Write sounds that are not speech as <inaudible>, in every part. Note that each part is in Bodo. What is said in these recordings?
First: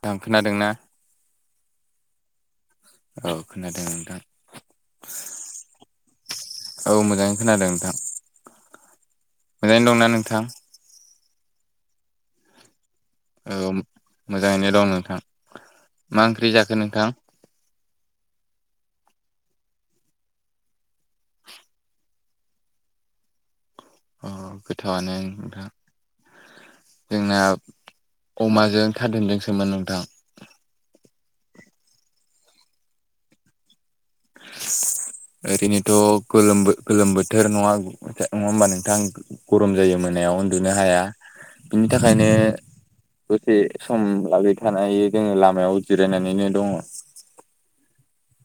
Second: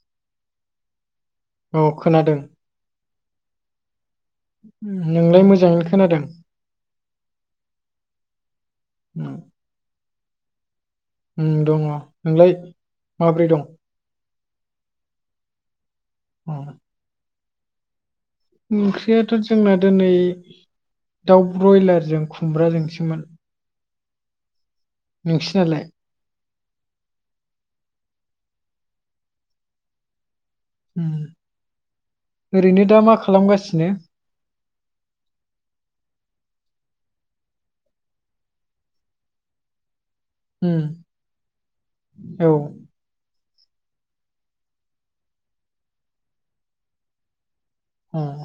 नोंथां खोनादोंना औ खोनादों औ खोनादों नोंथां नोंलाय मोजाङैनो खोनादों? औ मोजाङै खोनादों नोंथां उम मोजाङैनो दंना नोंथां? उम दङ नोंलाय? माब्रै दं औ मोजाङैनो दं नोंथां मा ओंख्रि उम। जाखो नोंथां? ओंख्रियाथ' जोंना दिनै दाउ ब्रयलारजों खुमब्राजोंसोमोन। अ गोथावानो नोंथां। नोंसिनालाय जोंना अमाजों खारदेनदोंसोमोन नोंथां <inaudible> उम ओरैनो दा मा खालामगासिनो ओरैनोथ' गोलोम गोलोम बोथोर नङा नङा होमबा नोंथां गरम जायो मोनायाव उन्दुनो उम, हाया बिनि थाखायनो, औ दसे सम लागबाय थानाय जोंङो लामायाव जिरायनानैनो दंङ। उम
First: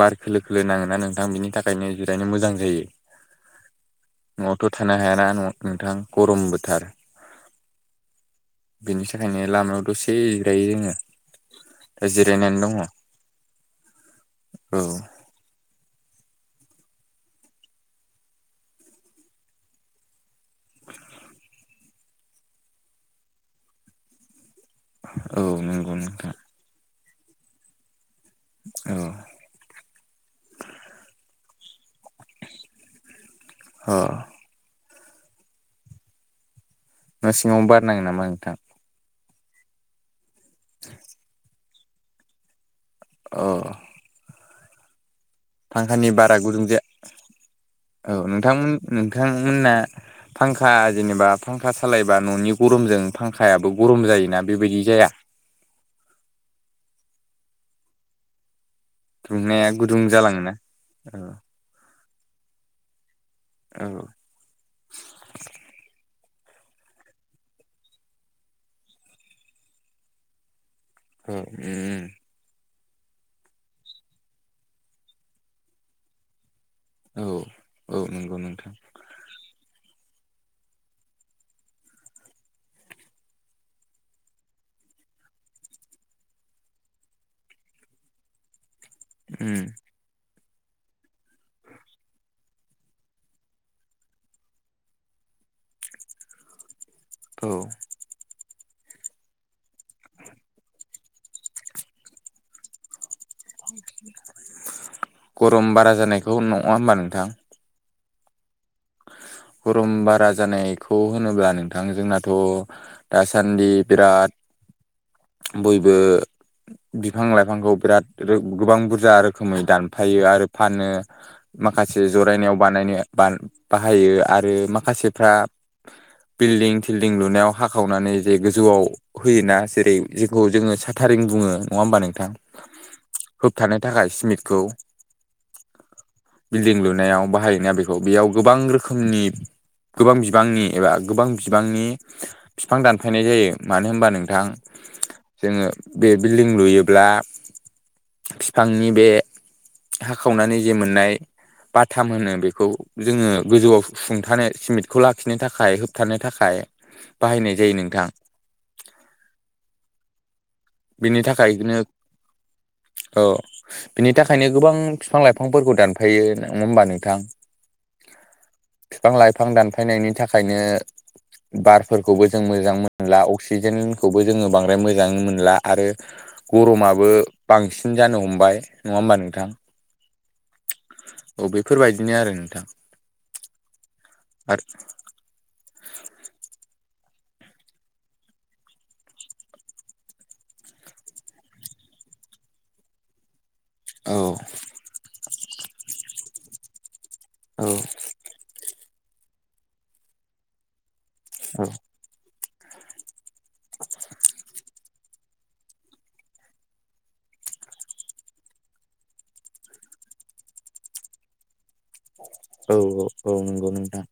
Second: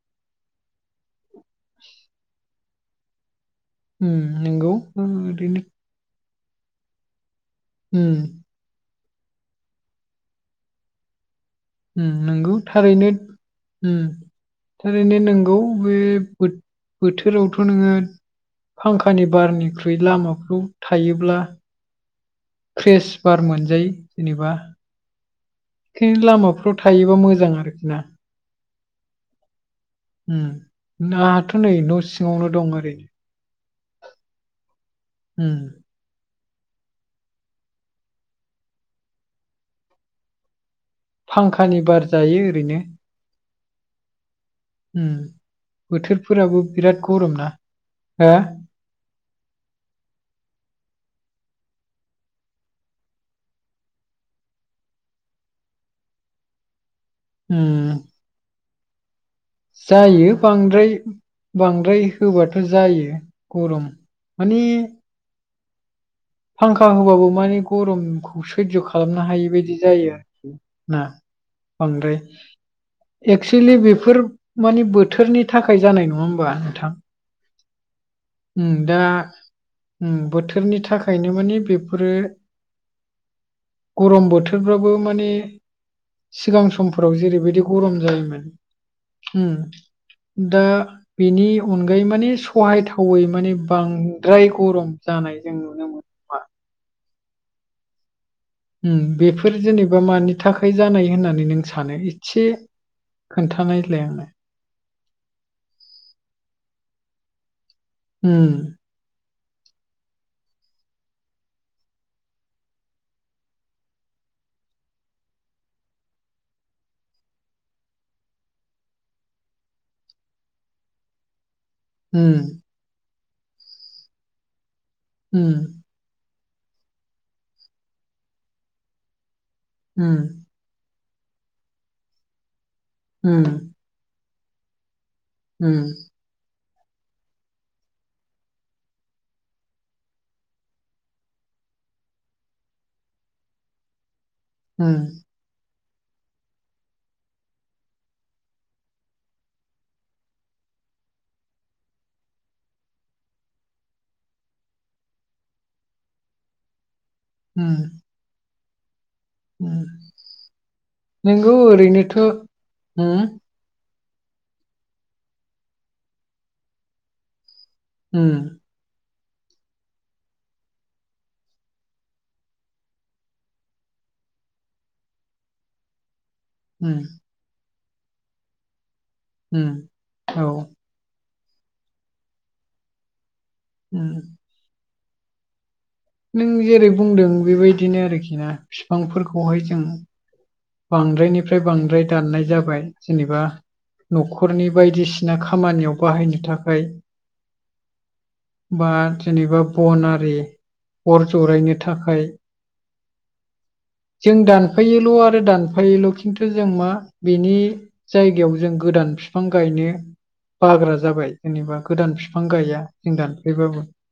बार खोलो खोलो नाङोना नोंथां बिनि थाखायनो जिरायनो मोजां जायो। उम, नंगौ न'आवथ' थानो उम, हायाना न ओरैनो नोंथां गरम बोथार। उम। बेनि थाखायनो लामायाव दसे जिरायो जोङो। दा ओम नोंगौ जिरायनानै दङ थारैनो, ओम औ थारैनो नों गौ बे बो-बोथोरावथ' नोङो फांखानि बारनिख्रुइ लामाफ्राव थायोब्ला फ्रेस बार मोनजायो जेनेबा। औ नो बेखायनो लामाफ्राव थायोबा मोजां आरोखि ना। औ उम दाथ' नै न' सिङावनो दं ओरै। अ उम। न' सिङावबो बार नाङो नामा नोंथां? <unintelligible> फांखानि बार जायो ओरैनो। अ ओम फांखानि बारा बोथोरफोराबो गुदुं जाया बिराद गरम ना औ हो? नोंथांमोन नोंथांमोनना फांखा जेनेबा फांखा सालायबा न'नि गरमजों फांखायाबो गरम जायोना बेबायदि जाया? ओम दुंनाया गुदुं जायो जालाङोना बांद्राय औ बांद्राय होबाथ' जायो औ गरम माने फांखा होबाबो माने गरमखौ सैज' खालामनो हायि बायदि जायो। ना औ उम बांद्राय। एक्सुलि बेफोर मानि बोथोरनि थाखाय जानाय नङा होमबा नोंथां? औ औ नंगौ नों उम दा उम बोथोरनि थाखायनो माने बेफोरो गरम बोथोरफ्राबो माने सिगां समफोराव जेरैबायदि गरम जायोमोन। उम दा बेनि अनगायै माने सहायथा वै माने बांद्राय गरम जानाय जों नुनो मोनो। मा औ ओम बेफोर जेनेबा मानि थाखाय जानाय होननानै नों सानो एसे खोन्थानायलाय आंनो गरम बारा जानायखौ नङा होमबा नोंथां? उम गरम बारा जानायखौ होनोब्ला नोंथां जोंनाथ' दासान्दि बिराद बयबो बिफां-लाइफांखौ बिराद रो गोबां बुरजा रोखोमै दानफायो आरो फानो। माखासे उम जरायनायाव बानायनो बा बाहायो आरो माखासेफ्रा उम बिल्डिं- थिल्डिं लुनायाव हाखावनानै जे गोजौआव होयोना? जेरै जेखौ जोङो साथारिं बुङो नङा होमबा नोंथां उम होबथानो थाखाय सिमिटखौ उम बिल्डिं लुनायाव बाहायोना बेखौ बेयाव गोबां रोखोम <unintelligible> नि गोबां बिबांनि एबा गोबां बिबांनि बिफां दानफायनाय जायो । मानो होनबा नोंथां? ओम जोङो बे बिल्डिं लुयोब्ला बिफांनि बे हाखावनानै जे मोननाय बाथाम होनो बेखौ जोङो गोजौआव सुंथानो सिमेन्टखौ लाखिनो थाखाय, होबथानो थाखाय, बाहायनाय जायो उम नोंथां। उम बेनि नोंगौ थाखायनो ओरैनोथ' उम अ बिनि थाखायनो गोबां बिफां लाइफांफोरखौ दानफायो नङा होमबा नोंथां। ओम बिफां लाइफां दानफायनायनि थाखायनो बार फोरखौबो जीं मोजाङै मोनला अक्सिजेन फोरखौबो जों बांद्राय मोजांओय मोनला आरो उम गरमाबो बांसिन जानो हमबाय नङा होमबा नों उम औ अ बेफोरबायदिनो आरो नोंथां। ओम आरो नों जेरै बुंदों बेबायदिनो आरोखि ना बिफांफोरखौहाय जों बांद्रायनिफ्राय बांद्राय दाननाय जाबाय जेनेबा औ न'खरनि बायदिसिना खामानियाव बाहायनो थाखाय औ बा जेनेबा बनारि अर जरायनो थाखाय जों दानफाओ दं आरो आरो दानफायोल' खिन्थु जों मा बिनि जायगायाव जों गोदान बिफां गायनो बाग्रा जाबाय जेनेबा गोदान बिफां औ गया जों औ नंगौ दानफैबाबो नोंथां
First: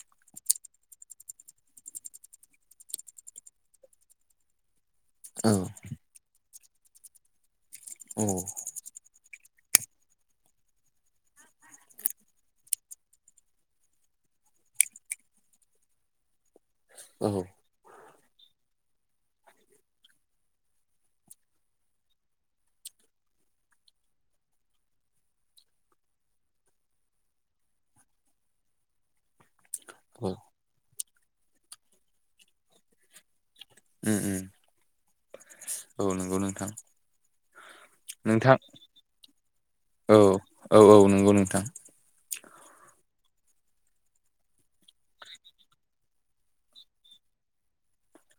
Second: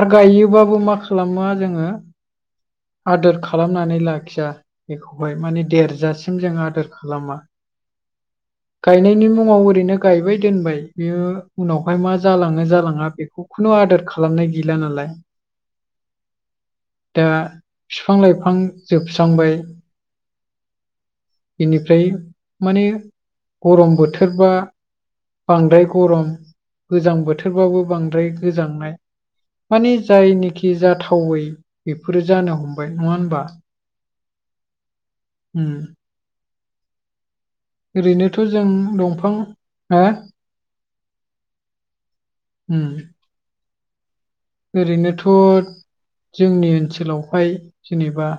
आरो गायोबाबबो मा खालामो जोङो, आदोर खालामनानै लाखिया वाय औ माने देरजासिम जों आदोर खालामा औ गायनायनि मुङाव ओरैनो गायबाय दोनबाय, बियो उनावहाय मा जालाङो -जालाङा बेखौ खुनु आदार खालामनाय गैला नालाय <inaudible> दा औ बिफां लाइफां जोबस्रांबाय एनिफ्राय माने गरम बोथोरबा बांद्राय गरम गोजां बोथोरबाबो बांद्राय गोजांनाय माने औ जायनिखि जाथावै बेफोरो जानो हमबाय नङा होमबा उम उम हम औ नोंगौ नोंथां। ओरैनोथ' नोंथां जों दंफां <unintelligible> औ औ औ नंगौ नोंथां ओम ओरैनोथ' जोंनि ओनसोलावहाय जेनेबा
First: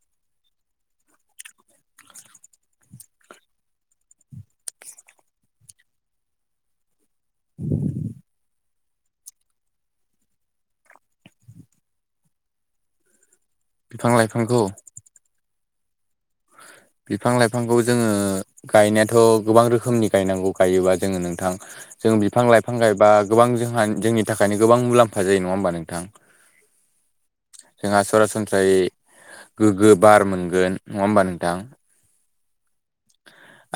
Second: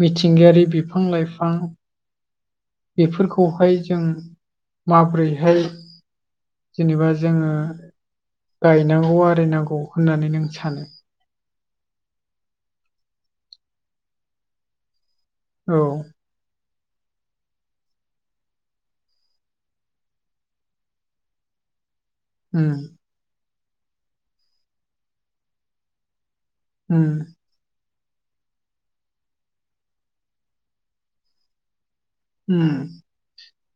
मिथिंगायारि बिफां - लाइफां बेफोरखौहाय जों माब्रैरैहाय जेनेबा जोङो गायनांगौ आरिनांगौ होननानै नों सानो बिफां लाइफांखौ औ बिफां लाइफांखौ जोंङो गायनायाथ' गोबां रोखोमनि गायनांगौ गायोबा जोङो नोंथां। जों उम बिफां-लाइफां गायबा गोबां जोंहा, जोंनि थाखायनो गोबां मुलाम्फा जायो नङा होमबा नोंथां? उम जोंहा सरासनस्रायै गोग्गो बार मोनगोन नङा होमबा नोंथां । ओम ।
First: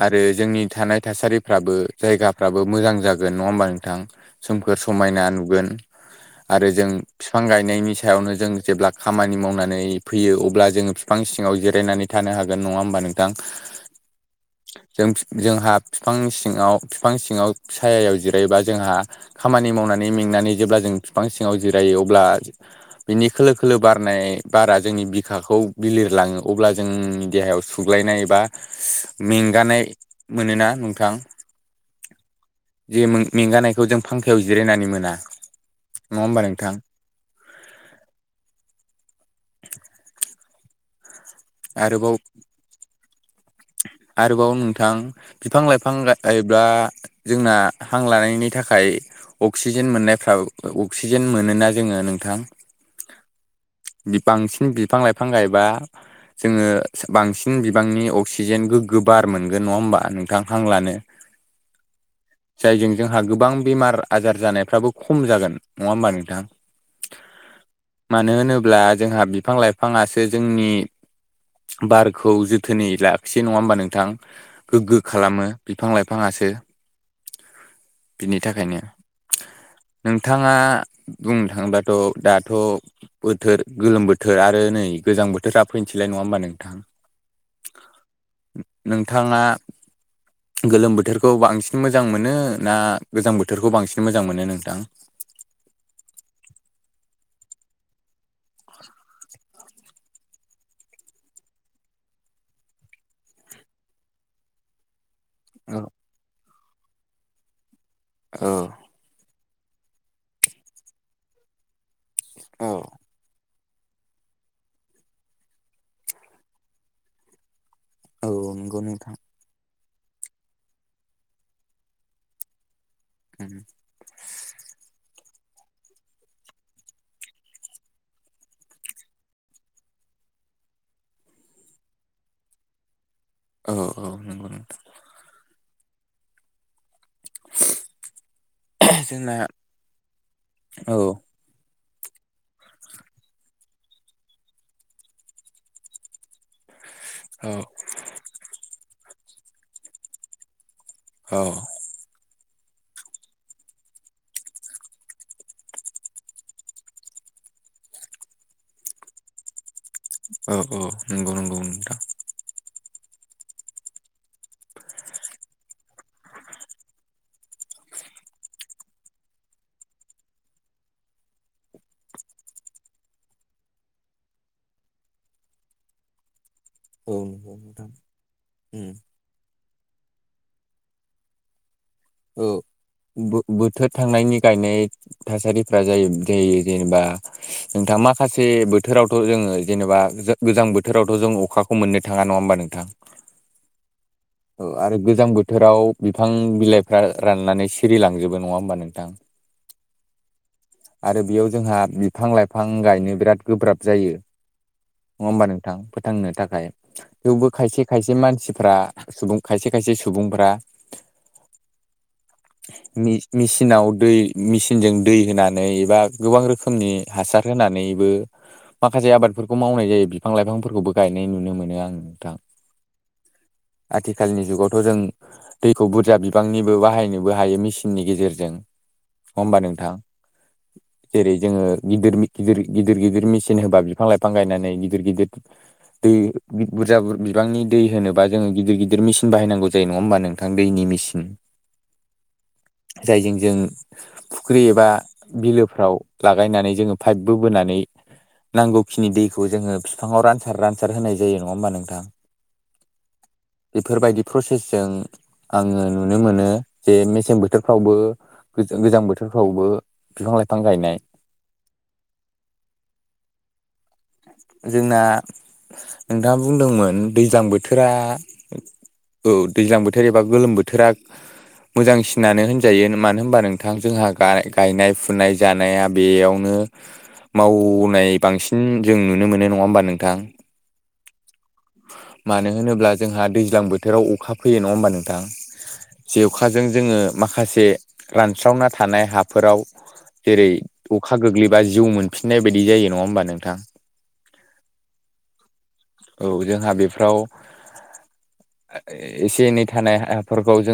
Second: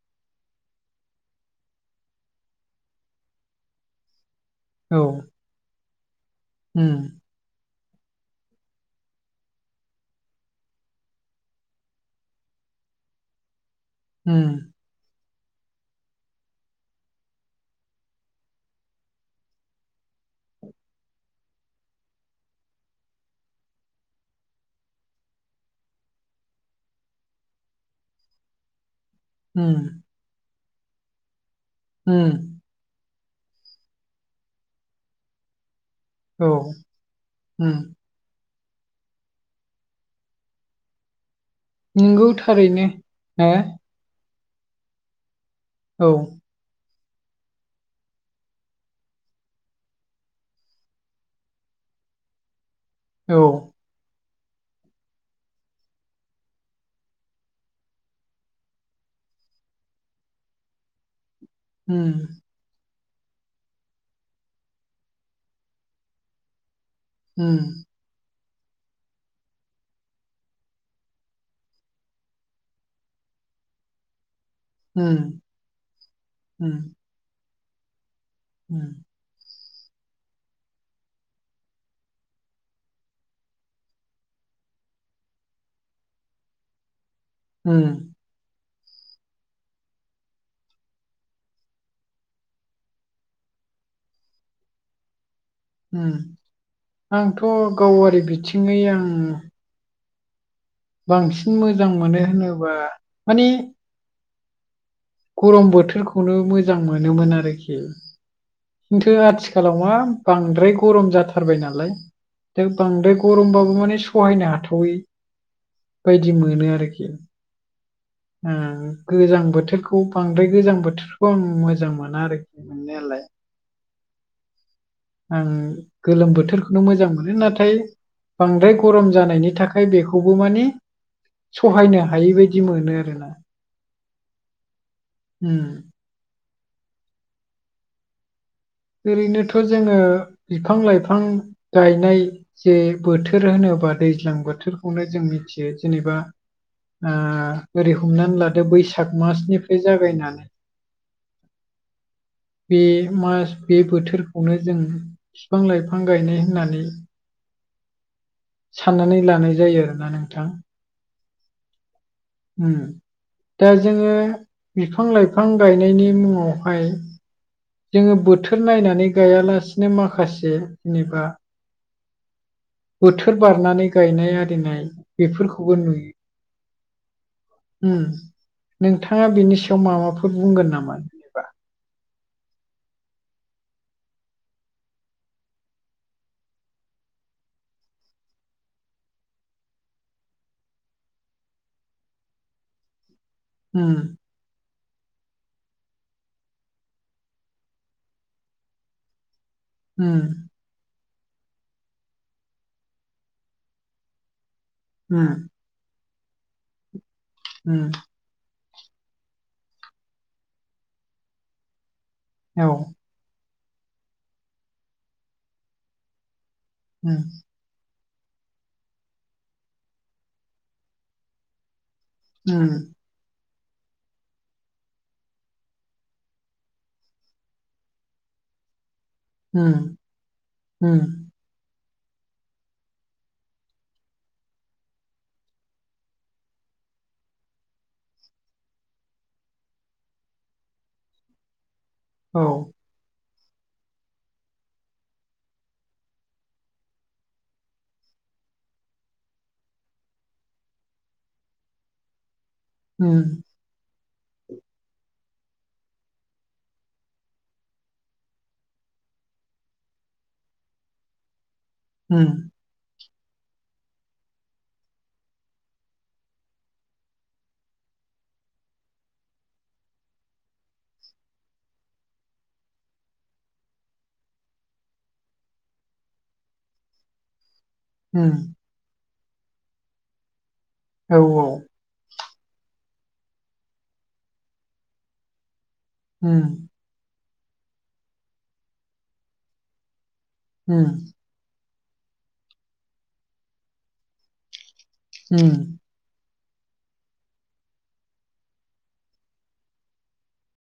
आरो जोंनि थानाय थासारिफ्राबो जायगाफ्राबो मोजां जागोन नङा होमबा नोंथां सोमखोर औ समायना नुगोन आरो जों उम बिफां गायनायनि सायावनो जों जेब्ला खामानि मावनानै फैयो अब्ला जोङो बिफां सिङाव जिरायनानै थानो हागोन नंङा होमबा नोंथां ओम । जों जोंहा बिफां सिङाव बिफां सिङाव सायायाव जिरायोबा जोंहा खामानि मावनानै मेंनानै जेब्ला जों बिफां सिङाव जिरायो अब्ला बिनि खोलो-खोलो बारनाय बारा जोंनि बिखाखौ बिलिरलाङो अब्ला जोंनि देहायाव सुग्लायनाय बा उम मेंगानाय मोनोना नोंथां । उम जे मेंगानायखौ जों फांखायाव जिरायनानै मोना नङा होमबा औ नोंथां ओम । <inaudible> आरोबाव नंगौ थारैनो हो आरोबाव नोंथां बिफां लाइफां हो बा जोंना हां लानायनि थाखाय अक्सिजेन मोननायफ्राब अक्सिजेन मोन ना जोंङो नोंथां औ बांसिन बिफां लाइफां गायबा जोंङो बांसिन बिबांनि अक्सिजेन गो गोबार मोनगोन नङा होमबा नोंथां हांलानो ओम । जायजों जोंहा गोबां बेमार आजार जानायफ्राबो खम जागोन नङा होमबा नोंथाङा होम मानो होनोब्ला जोंहा बिफां लाइफाङासो जोंनि बारखौ जोथोनै लािसै नङा होमबानो नोंथां गोग्गो उम खालामो बिफां लाइफाङासो उम बिनि थाखायनो उम नोंथाङा बुंनो थाङोबथ' दाथ बोथोर गोलोम बोथोर आरो नै गोजां बोथोरा फैनोसैलाय नंङा होमबा नोंथां ओम । नोंथांङा गोलोम बोथोरखौ बांसिन मोजां मोनो ना गोजां बोथोरखौ बांसिन मोजां मोनो नोंथां आंथ‌ गावारि बिथिङै आं बांसिन मोजां मोनो होनोबा माने गरम औ बोथोरखौनो मोजां मोनोमोन आरोखि औ । खिन्थु आथिखालाव मा बांद्राय गरम जाथारबाय नालाय । द औ बांद्राय गरमबाबो माने सहायनो हाथावै बायदि मोनो आरोखि औ नंगौ नोंथां गोजां बोथोरखौ बांद्राय गोजां बोथोरखौ आं मोजां मोना आरोखि मोननायालाय । आं गोलोम बोथोरखौनो मोजां मोनो नाथाय । बांद्राय गरम जानायनि थाखाय बेखौबो माने सहायनो हायि बायदि मोनो आरो ना । औ औ नंगौ नंगौ ओम । <unintelligible> जोंना ओरैनोथ' जोंङो बिफां औ लाइफां गायनाय जे बोथोर होनोबा दैज्लां बोथोरखौनो जों मिथियो जेनेबा ओ औ । ओरै हमनानै लादो बैसाग मासनिफ्राय जागायनानै औ बे मास बे बोथोरखौनो जों बिफां लाइफां गायनाय होननानै साननानै लानाय जायो । औ औ नंगौ नंगौ नोंथां । दा जोङो बिफां लाइफां गायनायनि मुङावहाय । जोङो बोथोर नायनानै गायालासिनो माखासे जेनेबा बोथोर बारनानै गायनाय आरिनाय बेफोरखौबो औ नंगौ नोंथां नुयो । उ नोंथाङा बिनि सायाव माबाफोर बुंगोन नामा? जेनेबा औ बोथोर थांनायनि गायनाय थासारिफोरा जायो जायो जेनेबा नोंथां माखासे बोथोरावथ' जोङो जेनेबा गोजां बोथोरावथ' जों अखा ख मोननो थाङा नङा होमबा नोंथां? उम । ओ आरो गोजां बोथोराव बिफां बिलाइफ्रा राननानै सिरिलांजोबो नङा होमबा नोंथां? <inaudible> उम । आरो बेयाव जोंहा बिफां लाइफां गायनो बिराद गोब्राब जायो । नङा उम होमबा नोंथां फोथांनो थाखाय थेवबो उम खायसे-खायसे मानसिफ्रा सुबुं खायसे खायसे सुबुंफोरा औ मेसें मेसिनाव दै मेसिनजों दै होनानै एबा । गोबां रोखोमनि उम हासार होनानैबो माखासे आबादफोरखौ मावनाय जायो बिफां-लाइफांफोरखौबो गायनाय नुनो मोनो आं नोंथां । उम । आथिखालनि जुगावथ' जों । दैखौ बुरजा बिबांनिबो बाहायनोबो हायो मेसिननि गेजेरजों । नङा होनबा उम नोंथां उम जेरै जोङो । गिदिर गिदिर गिदिर गिदिर मेसििन होबा बिफां लाइफां गायनानै गिदिर गिदिर । दै बुरजा बिबांनि दै होनोबा जोङो गिदिर गिदिर मिचन बायनांगौ जायो नङा होमबा नोंथां दैनि मेसिन । औ । जायजों जों फुख्रि एबा बिलोफ्राव लागायनानै जोङो पाइपबो बोनानै नांगौखिनि दैखौ जोङो फिफाङाव रानसार रानसार होनाय जायो नङा होमबा नोंथां । ओम । बेफोरबायदि प्रसेसजों आङो नुनो मोनो जे मेसें बोथोरफ्रावबो गो गोजां बोथोरफ्रावबो बिफां लाइफां गायनाय उम । जोंना नोंथाङा बुंदोंमोन दैज्लां बोथोरा औ दैज्लां बोथोर एबा गोलोम बोथोरा मोजांसिनानो होनजायो मानो होनबा नोंथां जोंहा गायनाय फुनाय । जानाया बेयावनो मावनाय उम बांसिन जों नुनो मोनो नङा होमबा नोंथां? औ औ । मानो होनोब्ला जोंहा दैज्लां बोथोराव अखा फैयो नङा होमबा नोंथां? जे उम अखाजों जोङो माखासे रानस्रावना थानाय हाफोराव जेरै उम अखा गोग्लैबा जिउ मोनफिननाय बायदि जायो नङा होमबा नोंथां? उम । औ जोंहा बेफ्राव एसे एनै थानाय हफोरखौ जों